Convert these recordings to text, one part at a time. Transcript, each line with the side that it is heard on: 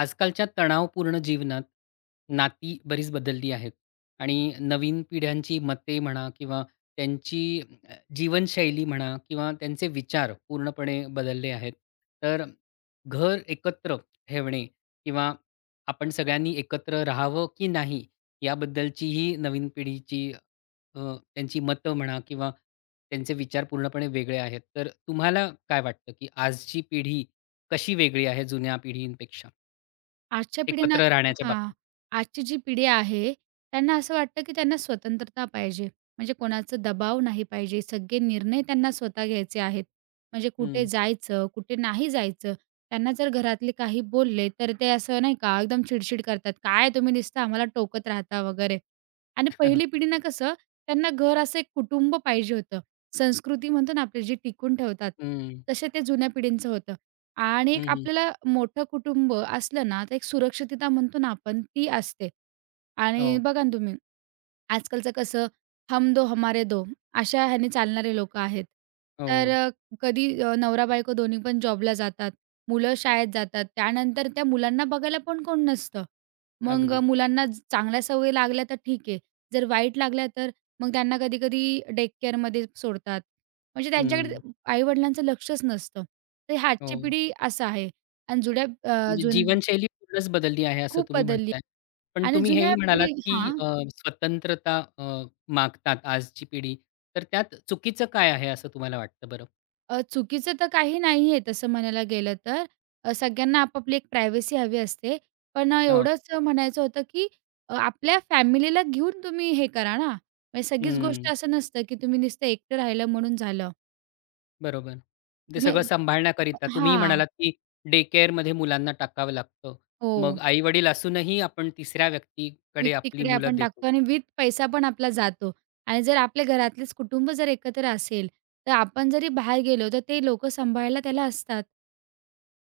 left: आजकालच्या तणावपूर्ण जीवनात नाती बरीच बदलली आहेत आणि नवीन पिढ्यांची मते म्हणा किंवा त्यांची जीवनशैली म्हणा किंवा त्यांचे विचार पूर्णपणे बदलले आहेत. तर घर एकत्र ठेवणे किंवा आपण सगळ्यांनी एकत्र राहावं की नाही याबद्दलचीही नवीन पिढीची अ, त्यांची मतं म्हणा किंवा त्यांचे विचार पूर्णपणे वेगळे आहेत. तर तुम्हाला काय वाटतं की आजची पिढी कशी वेगळी आहे जुन्या पिढींपेक्षा?
right: आजच्या पिढींना
left: एकत्र राहण्याच्या
right: हां.
left: बाबतीत.
right: आजची जी पिढी आहे, त्यांना असं वाटतं, की त्यांना स्वतंत्रता पाहिजे. म्हणजे कोणाचा दबाव नाही पाहिजे. सगळे निर्णय त्यांना स्वतः घ्यायचे आहेत. म्हणजे कुठे
left: हं.
right: जायचं, कुठे नाही जायचं. त्यांना जर घरातले काही बोलले, तर ते असं नाही का एकदम चिडचिड करतात. "काय तुम्ही नुसतं आम्हाला टोकत राहता" वगैरे. आणि पहिली पिढीनं कसं त्यांना घर असं एक कुटुंब पाहिजे होतं. संस्कृती म्हणतो ना आपली जी टिकून ठेवतात,
left: हं,
right: तसे ते जुन्या पिढींचं होतं. आणि
left: हं,
right: एक
left: हं.
right: आपल्याला मोठं कुटुंब असलं ना, तर एक सुरक्षितता म्हणतो ना आपण, ती असते. आणि
left: हो,
right: बघा ना तुम्ही, आजकालचं कसं हम दो हमारे दो अशा ह्याने चालणारे लोकं आहेत.
left: हो.
right: तर कधी नवरा-बायको दोन्ही पण जॉबला जातात. मुलं शाळेत जातात. त्यानंतर त्या मुलांना बघायला पण कोण नसतं. मग
left: अगदी.
right: मुलांना चांगल्या सवयी लागल्या तर ठीक आहे. जर वाईट लागल्या तर मग त्यांना कधी-कधी डे केअरमध्ये सोडतात. म्हणजे त्यांच्याकडे
left: हं,
right: आई-वडिलांचं लक्षच नसतं. तर ही
left: हो.
right: आजची पिढी असं आहे आणि जुन्या
left: म्हणजे
right: अजून
left: जीवनशैली पूर्णच बदलली आहे असं
right: खूप
left: तुम्ही
right: बदलली
left: म्हणताय. पण
right: आणि
left: तुम्ही
right: जुन्या
left: हेही म्हणालात,
right: पिढी
left: की
right: हां.
left: स्वतंत्रता मागतात आजची पिढी. तर त्यात चुकीचं काय आहे असं तुम्हाला वाटतं बरं?
right: चुकीचं तर काही नाही आहे तसं म्हणायला गेलं तर. सगळ्यांना आपापली एक प्रायव्हसी हवी असते. पण
left: हो.
right: एवढंच म्हणायचं होतं, की आपल्या फॅमिलीला घेऊन तुम्ही हे करा ना. म्हणजे सगळीच गोष्ट
left: हं,
right: असं नसतं, की तुम्ही नुसतं एकटं राहिलं म्हणून झालं.
left: बरोबर. ते सगळं
right: तुम्ही
left: सांभाळण्याकरिता तुम्हीही
right: हां.
left: म्हणालात, की डे केअरमध्ये मुलांना टाकावं लागतं.
right: हो.
left: मग आई-वडील असूनही आपण तिसऱ्या व्यक्तीकडे आपली
right: व्यक्तीकडे
left: मुलं
right: आपण
left: देतो.
right: टाकतो आणि विथ पैसा पण आपला जातो. आणि जर आपल्या घरातलेच कुटुंब जर एकत्र असेल, तर आपण जरी बाहेर गेलो, तर ते लोकं सांभाळायला त्याला असतात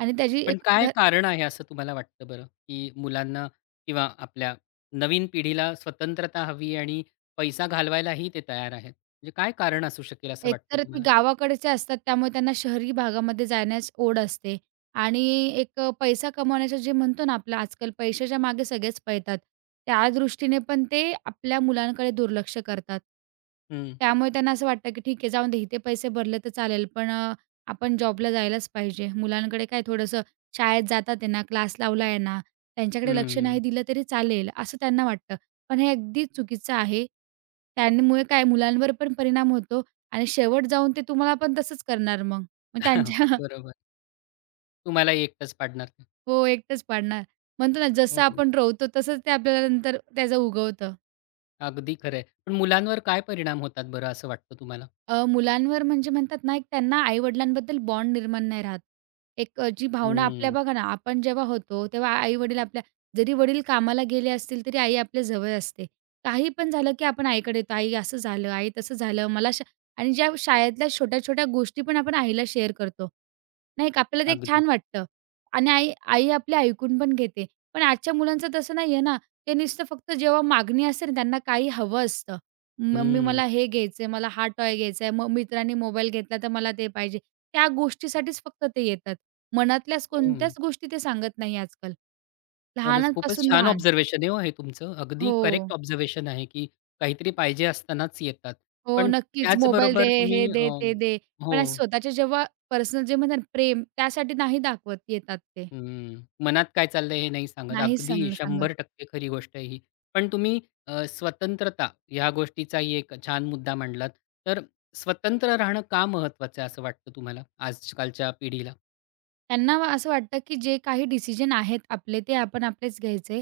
right: आणि त्याची
left: पण
right: एक
left: काय कारण आहे असं तुम्हाला वाटतं बरं, की मुलांना किंवा आपल्या नवीन पिढीला स्वतंत्रता हवी आणि पैसा घालवायलाही ते तयार आहेत. म्हणजे काय कारण असू शकेल असं वाटतं
right: एकतर ती
left: तुम्हाला?
right: गावाकडचे असतात, त्यामुळे त्यांना शहरी भागामध्ये जाण्यास ओढ असते आणि एक पैसा कमवण्याचं जे म्हणतो ना आपलं आजकाल पैशाच्या मागे सगळेच पळतात. त्या दृष्टीने पण ते आपल्या मुलांकडे दुर्लक्ष करतात.
left: हं,
right: त्यामुळे त्यांना असं वाटतं, की ठीक आहे जाऊन दे, इथे पैसे भरले तर चालेल, पण आपण जॉबला जायलाच पाहिजे. मुलांकडे काय थोडंसं शाळेत जातात आहे ना, क्लास लावला आहे ना, त्यांच्याकडे लक्ष
left: हं.
right: नाही दिलं तरी चालेल, असं त्यांना वाटतं. पण हे अगदी चुकीचं आहे. त्यामुळे काय मुलांवर पण परिणाम होतो आणि शेवट जाऊन ते तुम्हाला पण तसंच करणार मग. मग त्यांच्या
left: बरोबर. तुम्हाला एकटंच पाडणार ते.
right: हो, एकटंच पाडणार. म्हणतो ना
left: हो,
right: जसं आपण
left: हो.
right: रोवतो तसंच ते आपल्याला नंतर त्याचं उगवतं.
left: अगदी खरं पण मुलांवर काय परिणाम होतात बरं असं वाटतं तुम्हाला?
right: मुलांवर म्हणजे म्हणतात ना, एक त्यांना आई-वडिलांबद्दल बॉन्ड निर्माण नाही राहत. एक जी भावना आपल्या
left: हं,
right: बघा ना, आपण जेव्हा होतो तेव्हा आई-वडील आपल्या जरी वडील कामाला गेले असतील, तरी आई आपल्या जवळ असते. काही पण झालं, की आपण आईकडे येतो. आई असं झालं, आई तसं झालं, मला शा आणि ज्या शाळेतल्या छोट्या-छोट्या गोष्टी पण आपण आईला शेअर करतो. नाही का, आपल्याला ते एक
left: अगदी.
right: छान वाटतं आणि आई आई आपले ऐकून पण घेते. पण आजच्या मुलांचं तसं नाहीये ना. ते नुसतं फक्त जेव्हा मागणी असते ना, त्यांना काही हवं असतं. मम्मी
left: हं,
right: मला हे घ्यायचंय, मला हा टॉय घ्यायचाय, मग मित्रांनी मोबाईल घेतला तर मला ते पाहिजे. त्या गोष्टीसाठीच फक्त ते येतात. मनातल्याच
left: हं.
right: कोणत्याच गोष्टी ते सांगत नाही आजकाल.
left: खरंच खूपच
right: लहानांपासून
left: छान
right: लहान.
left: ऑब्झर्वेशन आहे हो हे तुमचं. अगदी
right: हो,
left: करेक्ट ऑब्झर्वेशन आहे, की काहीतरी पाहिजे असतानाच येतात.
right: हो,
left: पण
right: नक्कीच. मोबाईल दे,
left: त्याचबरोबर तुम्ही
right: हे दे, ते दे.
left: हो,
right: पण असे स्वतःचे जेव्हा पर्सनल जे म्हणतात ना प्रेम त्यासाठी नाही दाखवत येतात ते.
left: हं, मनात काय चाललंय हे नाही सांगत.
right: नाही
left: अगदी
right: सांग सांगत.
left: 100% खरी गोष्ट आहे ही. पण तुम्ही स्वतंत्रता ह्या गोष्टीचाही एक छान मुद्दा मांडलात. तर स्वतंत्र राहणं का महत्वाचं आहे असं वाटतं तुम्हाला आजकालच्या पिढीला?
right: असं वाटतं, की जे काही डिसिजन आहेत आपले, ते आपण आपलेच घ्यायचे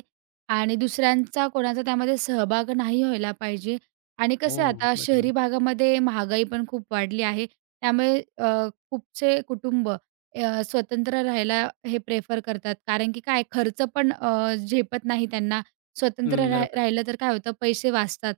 right: आणि दुसऱ्यांचा कोणाचा त्यामध्ये सहभाग नाही व्हायला पाहिजे. आणि कसं आहे
left: हो,
right: आता
left: बरोबर.
right: शहरी भागामध्ये महागाई पण खूप वाढली आहे. त्यामुळे खूपसे कुटुंब स्वतंत्र राहायला हे प्रेफर करतात. कारण की काय खर्च पण झेपत नाही त्यांना. स्वतंत्र
left: हं,
right: राह
left: बरोबर.
right: राहिलं तर काय होतं पैसे वाचतात.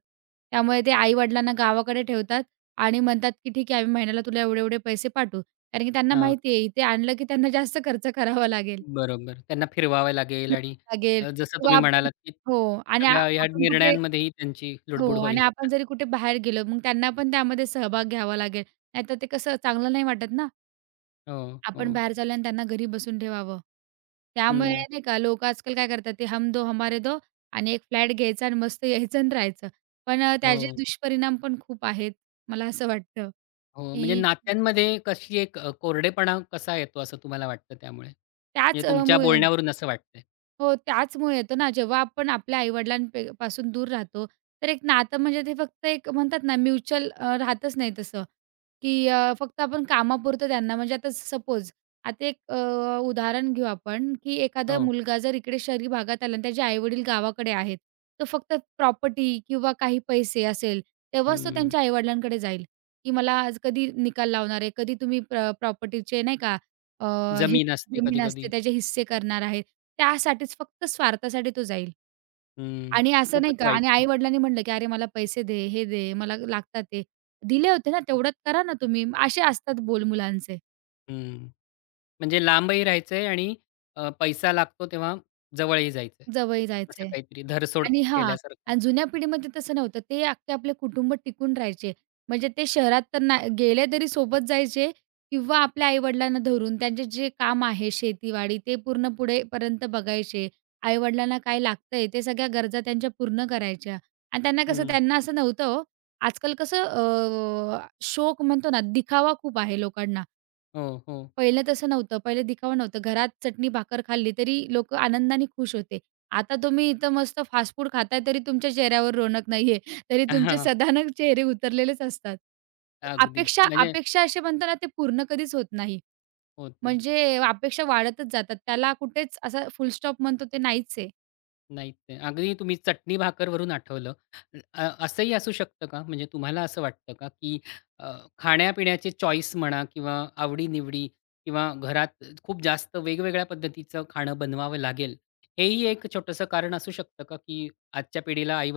right: त्यामुळे ते आई-वडिलांना गावाकडे ठेवतात आणि म्हणतात, की "ठीक आहे, आम्ही महिन्याला तुला एवढे-एवढे पैसे पाठवू." कारण की त्यांना माहिती आहे इथे आणलं की त्यांना जास्त खर्च करावा लागेल
left: बरोबर. त्यांना फिरवावं लागेल आणि
right: लागेल
left: जसं
right: किंवा
left: तुम्ही
right: आपण
left: म्हणालात, की
right: हो आणि आ
left: सगळ्या ह्या
right: आपण कुठे
left: निर्णयांमध्येही त्यांची
right: हो
left: लुडबुड होईल.
right: आणि आपण जरी कुठे बाहेर गेलो, मग त्यांना पण त्यामध्ये सहभाग घ्यावा लागेल. नाहीतर ते कसं चांगलं नाही वाटत ना,
left: हो,
right: आपण
left: हो.
right: बाहेर चाललोय आणि त्यांना घरी बसून ठेवावं. त्यामुळे
left: हं.
right: नाही का लोकं आजकाल काय करतात ते हम दो हमारे दो आणि एक फ्लॅट घ्यायचा आणि मस्त यायचं आणि राहायचं. पण त्याचे
left: हो,
right: दुष्परिणाम पण खूप आहेत. मला असं वाटतं,
left: हो. म्हणजे
right: की
left: नात्यांमध्ये कशी एक कोरडेपणा कसा येतो असं तुम्हाला वाटतं त्यामुळे?
right: त्याच
left: म्हणजे तुमच्या
right: मुळे
left: बोलण्यावरून असं वाटतंय?
right: हो, त्याचमुळे येतो ना, जेव्हा आपण आपल्या आई-वडिलांपे दूर राहतो, तर एक नातं म्हणजे ते फक्त एक म्हणतात ना, म्युच्युअल राहतच नाही तसं, की फक्त आपण कामापुरतं त्यांना म्हणजे आता सपोज आता एक उदाहरण घेऊ आपण, की एखादा
left: हो.
right: मुलगा जर इकडे शहरी भागात आला आणि त्याचे आई गावाकडे आहेत, तर फक्त प्रॉपर्टी किंवा काही पैसे असेल, तेव्हाच तो
left: हं.
right: त्यांच्या आई जाईल, की मला आज कधी निकाल लावणार आहे, कधी तुम्ही प्रॉपर्टीचे नाही का अ, हे
left: जमीन असते
right: जमीन
left: कधी-कधी.
right: असते त्याचे हिस्से करणार आहे. त्यासाठीच, फक्त स्वार्थासाठी तो जाईल.
left: हं.
right: आणि असं
left: खूपच
right: नाही का आणि
left: वाईट.
right: आई-वडिलांनी म्हटलं, की "अरे, मला पैसे दे, हे दे, मला लागतात ते." दिले होते ना, तेवढ्यात करा ना तुम्ही. असे असतात बोल मुलांचे.
left: हं. म्हणजे लांबही राहायचंय आणि पैसा लागतो तेव्हा जवळही जायचंय.
right: जवळ
left: असं
right: जायचे.
left: काहीतरी धरसोड
right: आणि हा,
left: केल्यासारखं.
right: आणि जुन्या पिढीमध्ये तसं नव्हतं. ते अख्खे आपले कुटुंब टिकून राहायचे. म्हणजे ते शहरात तर नाही गेले तरी सोबत जायचे किंवा आपल्या आई-वडिलांना धरून त्यांचे जे काम आहे शेतीवाडी ते पूर्ण पुढेपर्यंत बघायचे. आई काय लागतंय ते सगळ्या गरजा त्यांच्या पूर्ण करायच्या. आणि त्यांना कसं
left: हं.
right: त्यांना असं नव्हतं हो. आजकाल कसं शौक म्हणतो ना, दिखावा खूप आहे लोकांना.
left: हो, हो.
right: पहिलं तसं नव्हतं. पहिलं दिखावा नव्हतं. घरात चटणी-भाकर खाल्ली तरी लोक आनंदाने खुश होते. आता तुम्ही इथं मस्त फास्ट फूड खाताय तरी तुमच्या चेहऱ्यावर रोनक नाहीये. तरी तुमचे सधानक चेहरे उतरलेलेच असतात.
left: अगदी.
right: अपेक्षा
left: म्हणजे
right: अपेक्षा असे म्हणतो ना, ते पूर्ण कधीच होत नाही.
left: होत नाही.
right: म्हणजे अपेक्षा वाढतच जातात. त्याला कुठेच असा फुल स्टॉप म्हणतो ते नाहीच आहे.
left: नाहीत ते. अगदी तुम्ही चटणी भाकरवरून आठवलं. असंही असू शकतं का? म्हणजे तुम्हाला असं वाटतं का, की अ, खाण्यापिण्याचे चॉईस म्हणा किंवा आवडी-निवडी किंवा घरात खूप जास्त वेगवेगळ्या पद्धतीचं खाणं बनवावं लागेल, हेही एक छोटंसं कारण असू शकतं का, की आजच्या पिढीला आई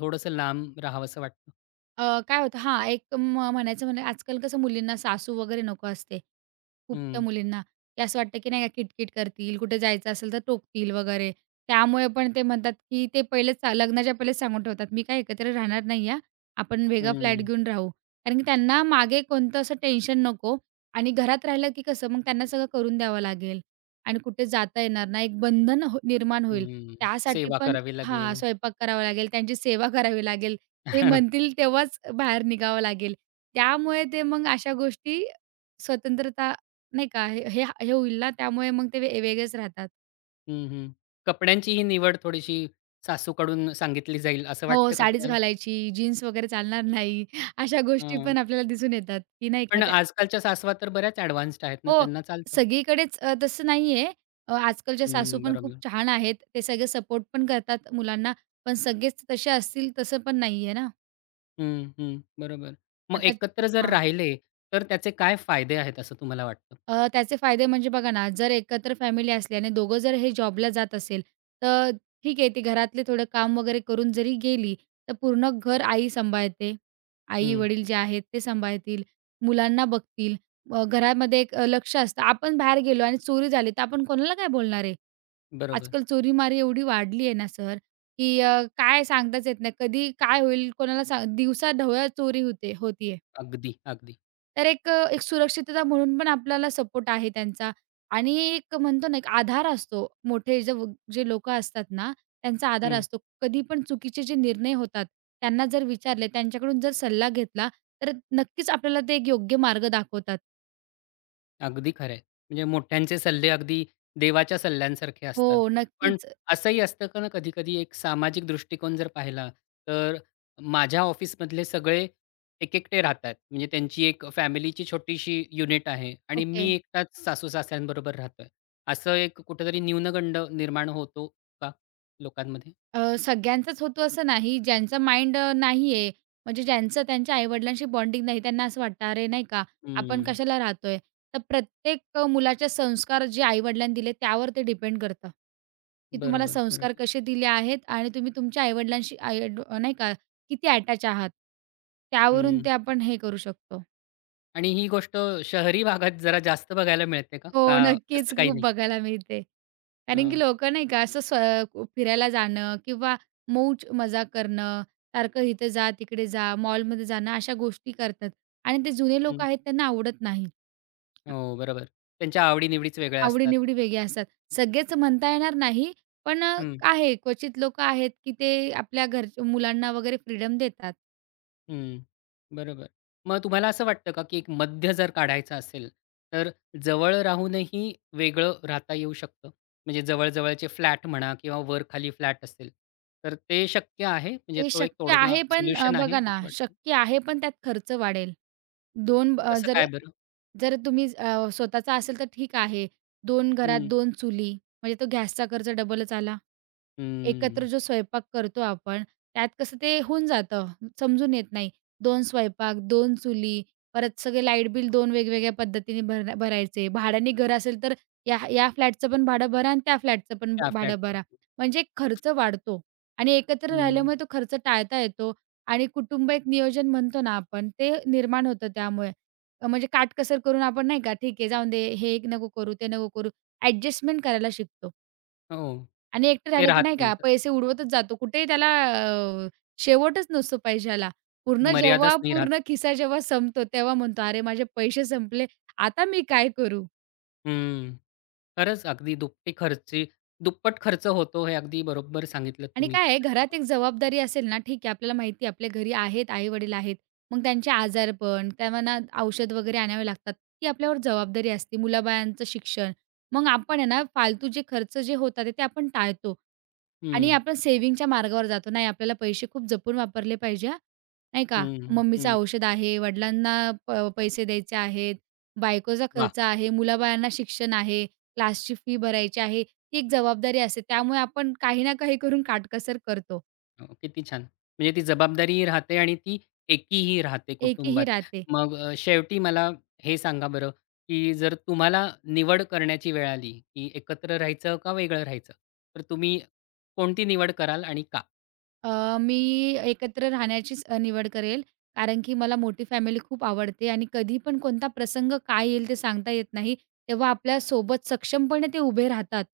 left: थोडंसं लांब राहावंसं वाटतं?
right: काय होतं हां, एक म्हणायचं म्हणजे आजकाल कसं मुलींना सासू वगैरे नको असते. खूप त्या
left: हं,
right: मुलींना, की असं वाटतं की नाही का किटकिट करतील, कुठे जायचं असेल तर टोकतील वगैरे. त्यामुळे पण ते म्हणतात की ते लग्नाच्या पहिलेच सांगून ठेवतात, "मी काय एकत्र राहणार नाही हां, आपण वेगळा फ्लॅट
left: हं,
right: घेऊन राहू." कारण की त्यांना मागे कोणतं असं टेन्शन नको आणि घरात राहिलं की कसं मग त्यांना सगळं करून द्यावं लागेल आणि कुठे जाता येणार नाही, एक बंधन हो निर्माण होईल.
left: हं.
right: त्यासाठी
left: सेवा
right: पण
left: करावी
right: हां,
left: लागेल.
right: स्वयंपाक करावा लागेल, त्यांची सेवा करावी लागेल. ते म्हणतील तेव्हाच बाहेर निघावं लागेल. त्यामुळे ते मग अशा गोष्टी स्वतंत्रता नाही का, हे हे हे होईल ना, त्यामुळे मग ते वेगळेच राहतात.
left: हं, हं. कपड्यांची ही निवड थोडीशी सासूकडून सांगितली जाईल असं
right: हो,
left: वाटतं का
right: साडीच
left: तुम्हाला?
right: घालायची, जीन्स वगैरे चालणार नाही. अशा गोष्टी
left: हं.
right: पण आपल्याला दिसून येतात, की नाही का
left: पण
right: त्या
left: आजकालच्या सासवा तर बऱ्याच ॲडव्हान्स्ड आहेत ना,
right: हो,
left: त्यांना चालतं.
right: सगळीकडेच तसं नाहीये. आजकालच्या सासू
left: हं,
right: पण खूप
left: बरोबर.
right: छान आहेत. ते सगळे सपोर्ट पण करतात मुलांना, पण सगळेच तसे असतील तसं पण नाहीये ना.
left: हं, हं. बरोबर. मग
right: आता
left: एकत्र जर राहिले, तर त्याचे काय फायदे आहेत असं तुम्हाला वाटतं?
right: त्याचे फायदे म्हणजे बघा ना, जर एकत्र फॅमिली असली आणि दोघं जर हे जॉबला जात असेल, तर ठीक आहे, ती घरातले थोडं काम वगैरे करून जरी गेली, तर पूर्ण घर आई सांभाळते.
left: हं,
right: आई-वडील जे आहेत ते सांभाळतील, मुलांना बघतील. घरामध्ये एक लक्ष असतं. आपण बाहेर गेलो आणि चोरी झाली, तर आपण कोणाला काय बोलणार आहे?
left: बरोबर.
right: आजकाल चोरीमारी एवढी वाढली आहे ना सर, की काय सांगताच येत नाही. कधी काय होईल कोणाला सांग दिवसा ढवळ्या चोरी होते होती
left: अगदी, अगदी.
right: तर एक एक सुरक्षितता म्हणून पण आपल्याला सपोर्ट आहे त्यांचा आणि एक म्हणतो ना, एक आधार असतो. मोठे जे लोकं असतात ना, त्यांचा आधार
left: हं.
right: असतो. कधी पण चुकीचे जे निर्णय होतात, त्यांना जर विचारले, त्यांच्याकडून जर सल्ला घेतला, तर नक्कीच आपल्याला ते एक योग्य मार्ग दाखवतात.
left: अगदी खरं आहे. म्हणजे मोठ्यांचे सल्ले अगदी देवाच्या सल्ल्यांसारखे
right: हो,
left: असतात. पण
right: नक्कीच.
left: असंही असतं का ना कधी-कधी एक सामाजिक दृष्टिकोन जर पाहिला, तर माझ्या ऑफिसमधले सगळे एकेकटे राहतात. म्हणजे त्यांची एक फॅमिलीची छोटीशी युनिट आहे आणि
right: ओके.
left: मी एकटाच सासू-सासऱ्यांबरोबर राहतोय. असं एक कुठेतरी न्यूनगंड निर्माण होतो का लोकांमध्ये?
right: सगळ्यांचाच होतो असं नाही. ज्यांचा माइंड नाहीये, म्हणजे ज्यांचं त्यांच्या आई-वडिलांशी बॉन्डिंग नाही, त्यांना असं वाटतं, "अरे, नाही का, आपण
left: हं.
right: कशाला राहतोय?" तर प्रत्येक मुलाचे संस्कार जे आई दिले, त्यावर ते डिपेंड करतं, की तुम्हाला
left: बरोबर,
right: संस्कार
left: बरोबर.
right: कसे दिले आहेत आणि तुम्ही तुमच्या आई आई नाही का, किती अटॅच आहात, त्यावरून
left: हं.
right: ते आपण हे करू शकतो.
left: आणि ही गोष्ट शहरी भागात जरा जास्त बघायला मिळते का?
right: हो,
left: का
right: नक्कीच
left: तसं काही
right: खूप
left: नाही?
right: बघायला मिळते. कारण की लोकं नाही का असं स्व फिरायला जाणं किंवा मौज मजा करणं, सारखं इथं जा, तिकडे जा, मॉलमध्ये जाणं अशा गोष्टी करतात आणि ते जुने लोकं आहेत त्यांना आवडत नाही.
left: हो, बरोबर. त्यांच्या आवडी-निवडीच वेगळ्या असतात.
right: आवडी-निवडी वेगळ्या असतात. सगळेच म्हणता येणार नाही, पण
left: हं,
right: आहे क्वचित लोकं आहेत की ते आपल्या घरच्या मुलांना वगैरे फ्रीडम देतात.
left: हं. बरोबर. मग तुम्हाला असं वाटतं का, की एक मध्य जर काढायचा असेल, तर जवळ राहूनही वेगळं राहता येऊ शकतं? म्हणजे जवळ-जवळचे फ्लॅट म्हणा किंवा वर-खाली फ्लॅट असेल, तर ते शक्य आहे? म्हणजे
right: हे
left: तो एक
right: शक्य
left: तोडगा
right: आहे पण
left: सोल्युशन आहे
right: बघा ना,
left: असं वाटतं?
right: शक्य आहे पण त्यात खर्च वाढेल. दोन
left: कसं
right: जर
left: काय बरं?
right: जर तुम्ही स्वतःचा असेल तर ठीक आहे. दोन घरात
left: हं,
right: दोन चुली म्हणजे तो गॅसचा खर्च डबलच आला. एकत्र
left: हं.
right: जो स्वयंपाक करतो आपण, त्यात कसं ते होऊन जातं, समजून येत नाही. दोन स्वयंपाक, 2 चुली, परत सगळे लाईट बिल 2 वेगवेगळ्या पद्धतीने भरायचे. भाड्याने घर असेल तर या या फ्लॅटचं पण भाडं भरा आणि त्या फ्लॅटचं पण
left: त्या
right: भाडं
left: फ्लॅटचं.
right: भरा. म्हणजे खर्च वाढतो आणि एकत्र
left: हं.
right: राहिल्यामुळे तो खर्च टाळता येतो आणि कुटुंब एक नियोजन म्हणतो ना आपण, ते निर्माण होतं त्यामुळे. म्हणजे काटकसर करून आपण नाही का, ठीक आहे, जाऊन दे, हे एक नको करू, ते नको करू, ॲडजस्टमेंट करायला शिकतो.
left: हो.
right: आणि एकटं
left: ते
right: राहिलं की
left: राहत
right: नाही
left: नाही.
right: का पैसे उडवतच जातो. कुठेही त्याला शेवटच नसतो पैशाला. पूर्ण जेव्हा
left: मर्यादाच नाही राहत.
right: पूर्ण खिसा जेव्हा संपतो, तेव्हा म्हणतो, "अरे माझे पैसे संपले, आता मी काय करू?"
left: हं. खरंच अगदी दुपटी खर्ची दुप्पट खर्च होतो हे अगदी बरोबर सांगितलं
right: आणि
left: तुम्ही.
right: काय आहे घरात एक जबाबदारी असेल ना, ठीक आहे आपल्याला माहिती आहे आपल्या घरी आहेत, आई-वडील आहेत. मग त्यांचे आजारपण, त्यांना औषध वगैरे आणावे लागतात. ती आपल्यावर जबाबदारी असते. मुलाबाळांचं शिक्षण. मग आपण आहे ना फालतू जे खर्च जे होतात ते आपण टाळतो. आणि
left: हं,
right: आपण सेव्हिंगच्या मार्गावर जातो. नाही आपल्याला पैसे खूप जपून वापरले पाहिजे हां, नाही का.
left: हं,
right: मम्मीचं
left: हं.
right: औषध आहे, वडिलांना प पैसे द्यायचे आहेत, बायकोचा
left: वाह!
right: खर्च आहे, मुलाबाळांना शिक्षण आहे, क्लासची फी भरायची आहे. ती एक जबाबदारी असते. त्यामुळे आपण काही ना काही करून काटकसर करतो.
left: किती छान. म्हणजे ती जबाबदारीही राहते आणि ती एकीही राहते
right: एकीही
left: कुटुंबात.
right: राहते.
left: मग शेवटी मला हे सांगा बरं, की जर तुम्हाला निवड करण्याची वेळ आली, की एकत्र राहायचं का वेगळं राहायचं, तर तुम्ही कोणती निवड कराल आणि का?
right: मी एकत्र राहण्याचीच निवड करेल. कारण की मला मोठी फॅमिली खूप आवडते आणि कधी पण कोणता प्रसंग काय येईल ते सांगता येत नाही. तेव्हा आपल्यासोबत सक्षमपणे ते उभे राहतात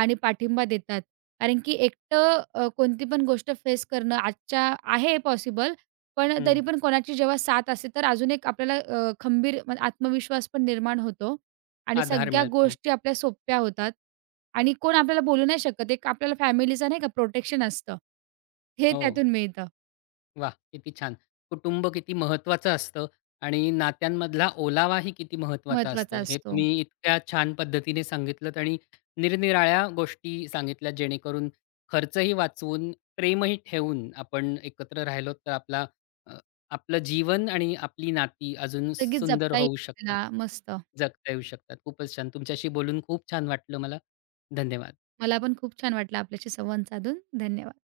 right: आणि पाठिंबा देतात. कारण की एकटं कोणती पण गोष्ट फेस करणं आजच्या आहे पॉसिबल, पण
left: हं.
right: तरी पण कोणाची जेव्हा साथ असते, तर अजून एक आपल्याला खंबीर आत्मविश्वास पण निर्माण होतो. आणि
left: आधार
right: सगळ्या
left: मिळतो.
right: गोष्टी आपल्या सोप्या होतात आणि कोण आपल्याला बोलू नाही शकत. एक आपल्याला फॅमिलीचं नाही का प्रोटेक्शन असतं. हे
left: हो.
right: त्यातून मिळतं.
left: वा। किती छान. कुटुंब किती महत्त्वाचं असतं आणि नात्यांमधला ओलावाही किती महत्त्वाचा
right: महत्वाचा
left: असतो, हे
right: असतो.
left: तुम्ही इतक्या छान पद्धतीने सांगितलत आणि निरनिराळ्या गोष्टी सांगितल्या, जेणेकरून खर्चही वाचवून, प्रेमही ठेवून आपण एकत्र राहिलो, तर आपला अ, आपलं जीवन आणि आपली नाती अजून
right: सगळीच
left: सुंदर
right: जपता येईल
left: होऊ शकतात.
right: आपल्याला. मस्त.
left: जगता येऊ शकतात. खूपच छान. तुमच्याशी बोलून खूप छान वाटलं मला. धन्यवाद.
right: मला पण खूप छान वाटलं आपल्याशी संवाद साधून. धन्यवाद.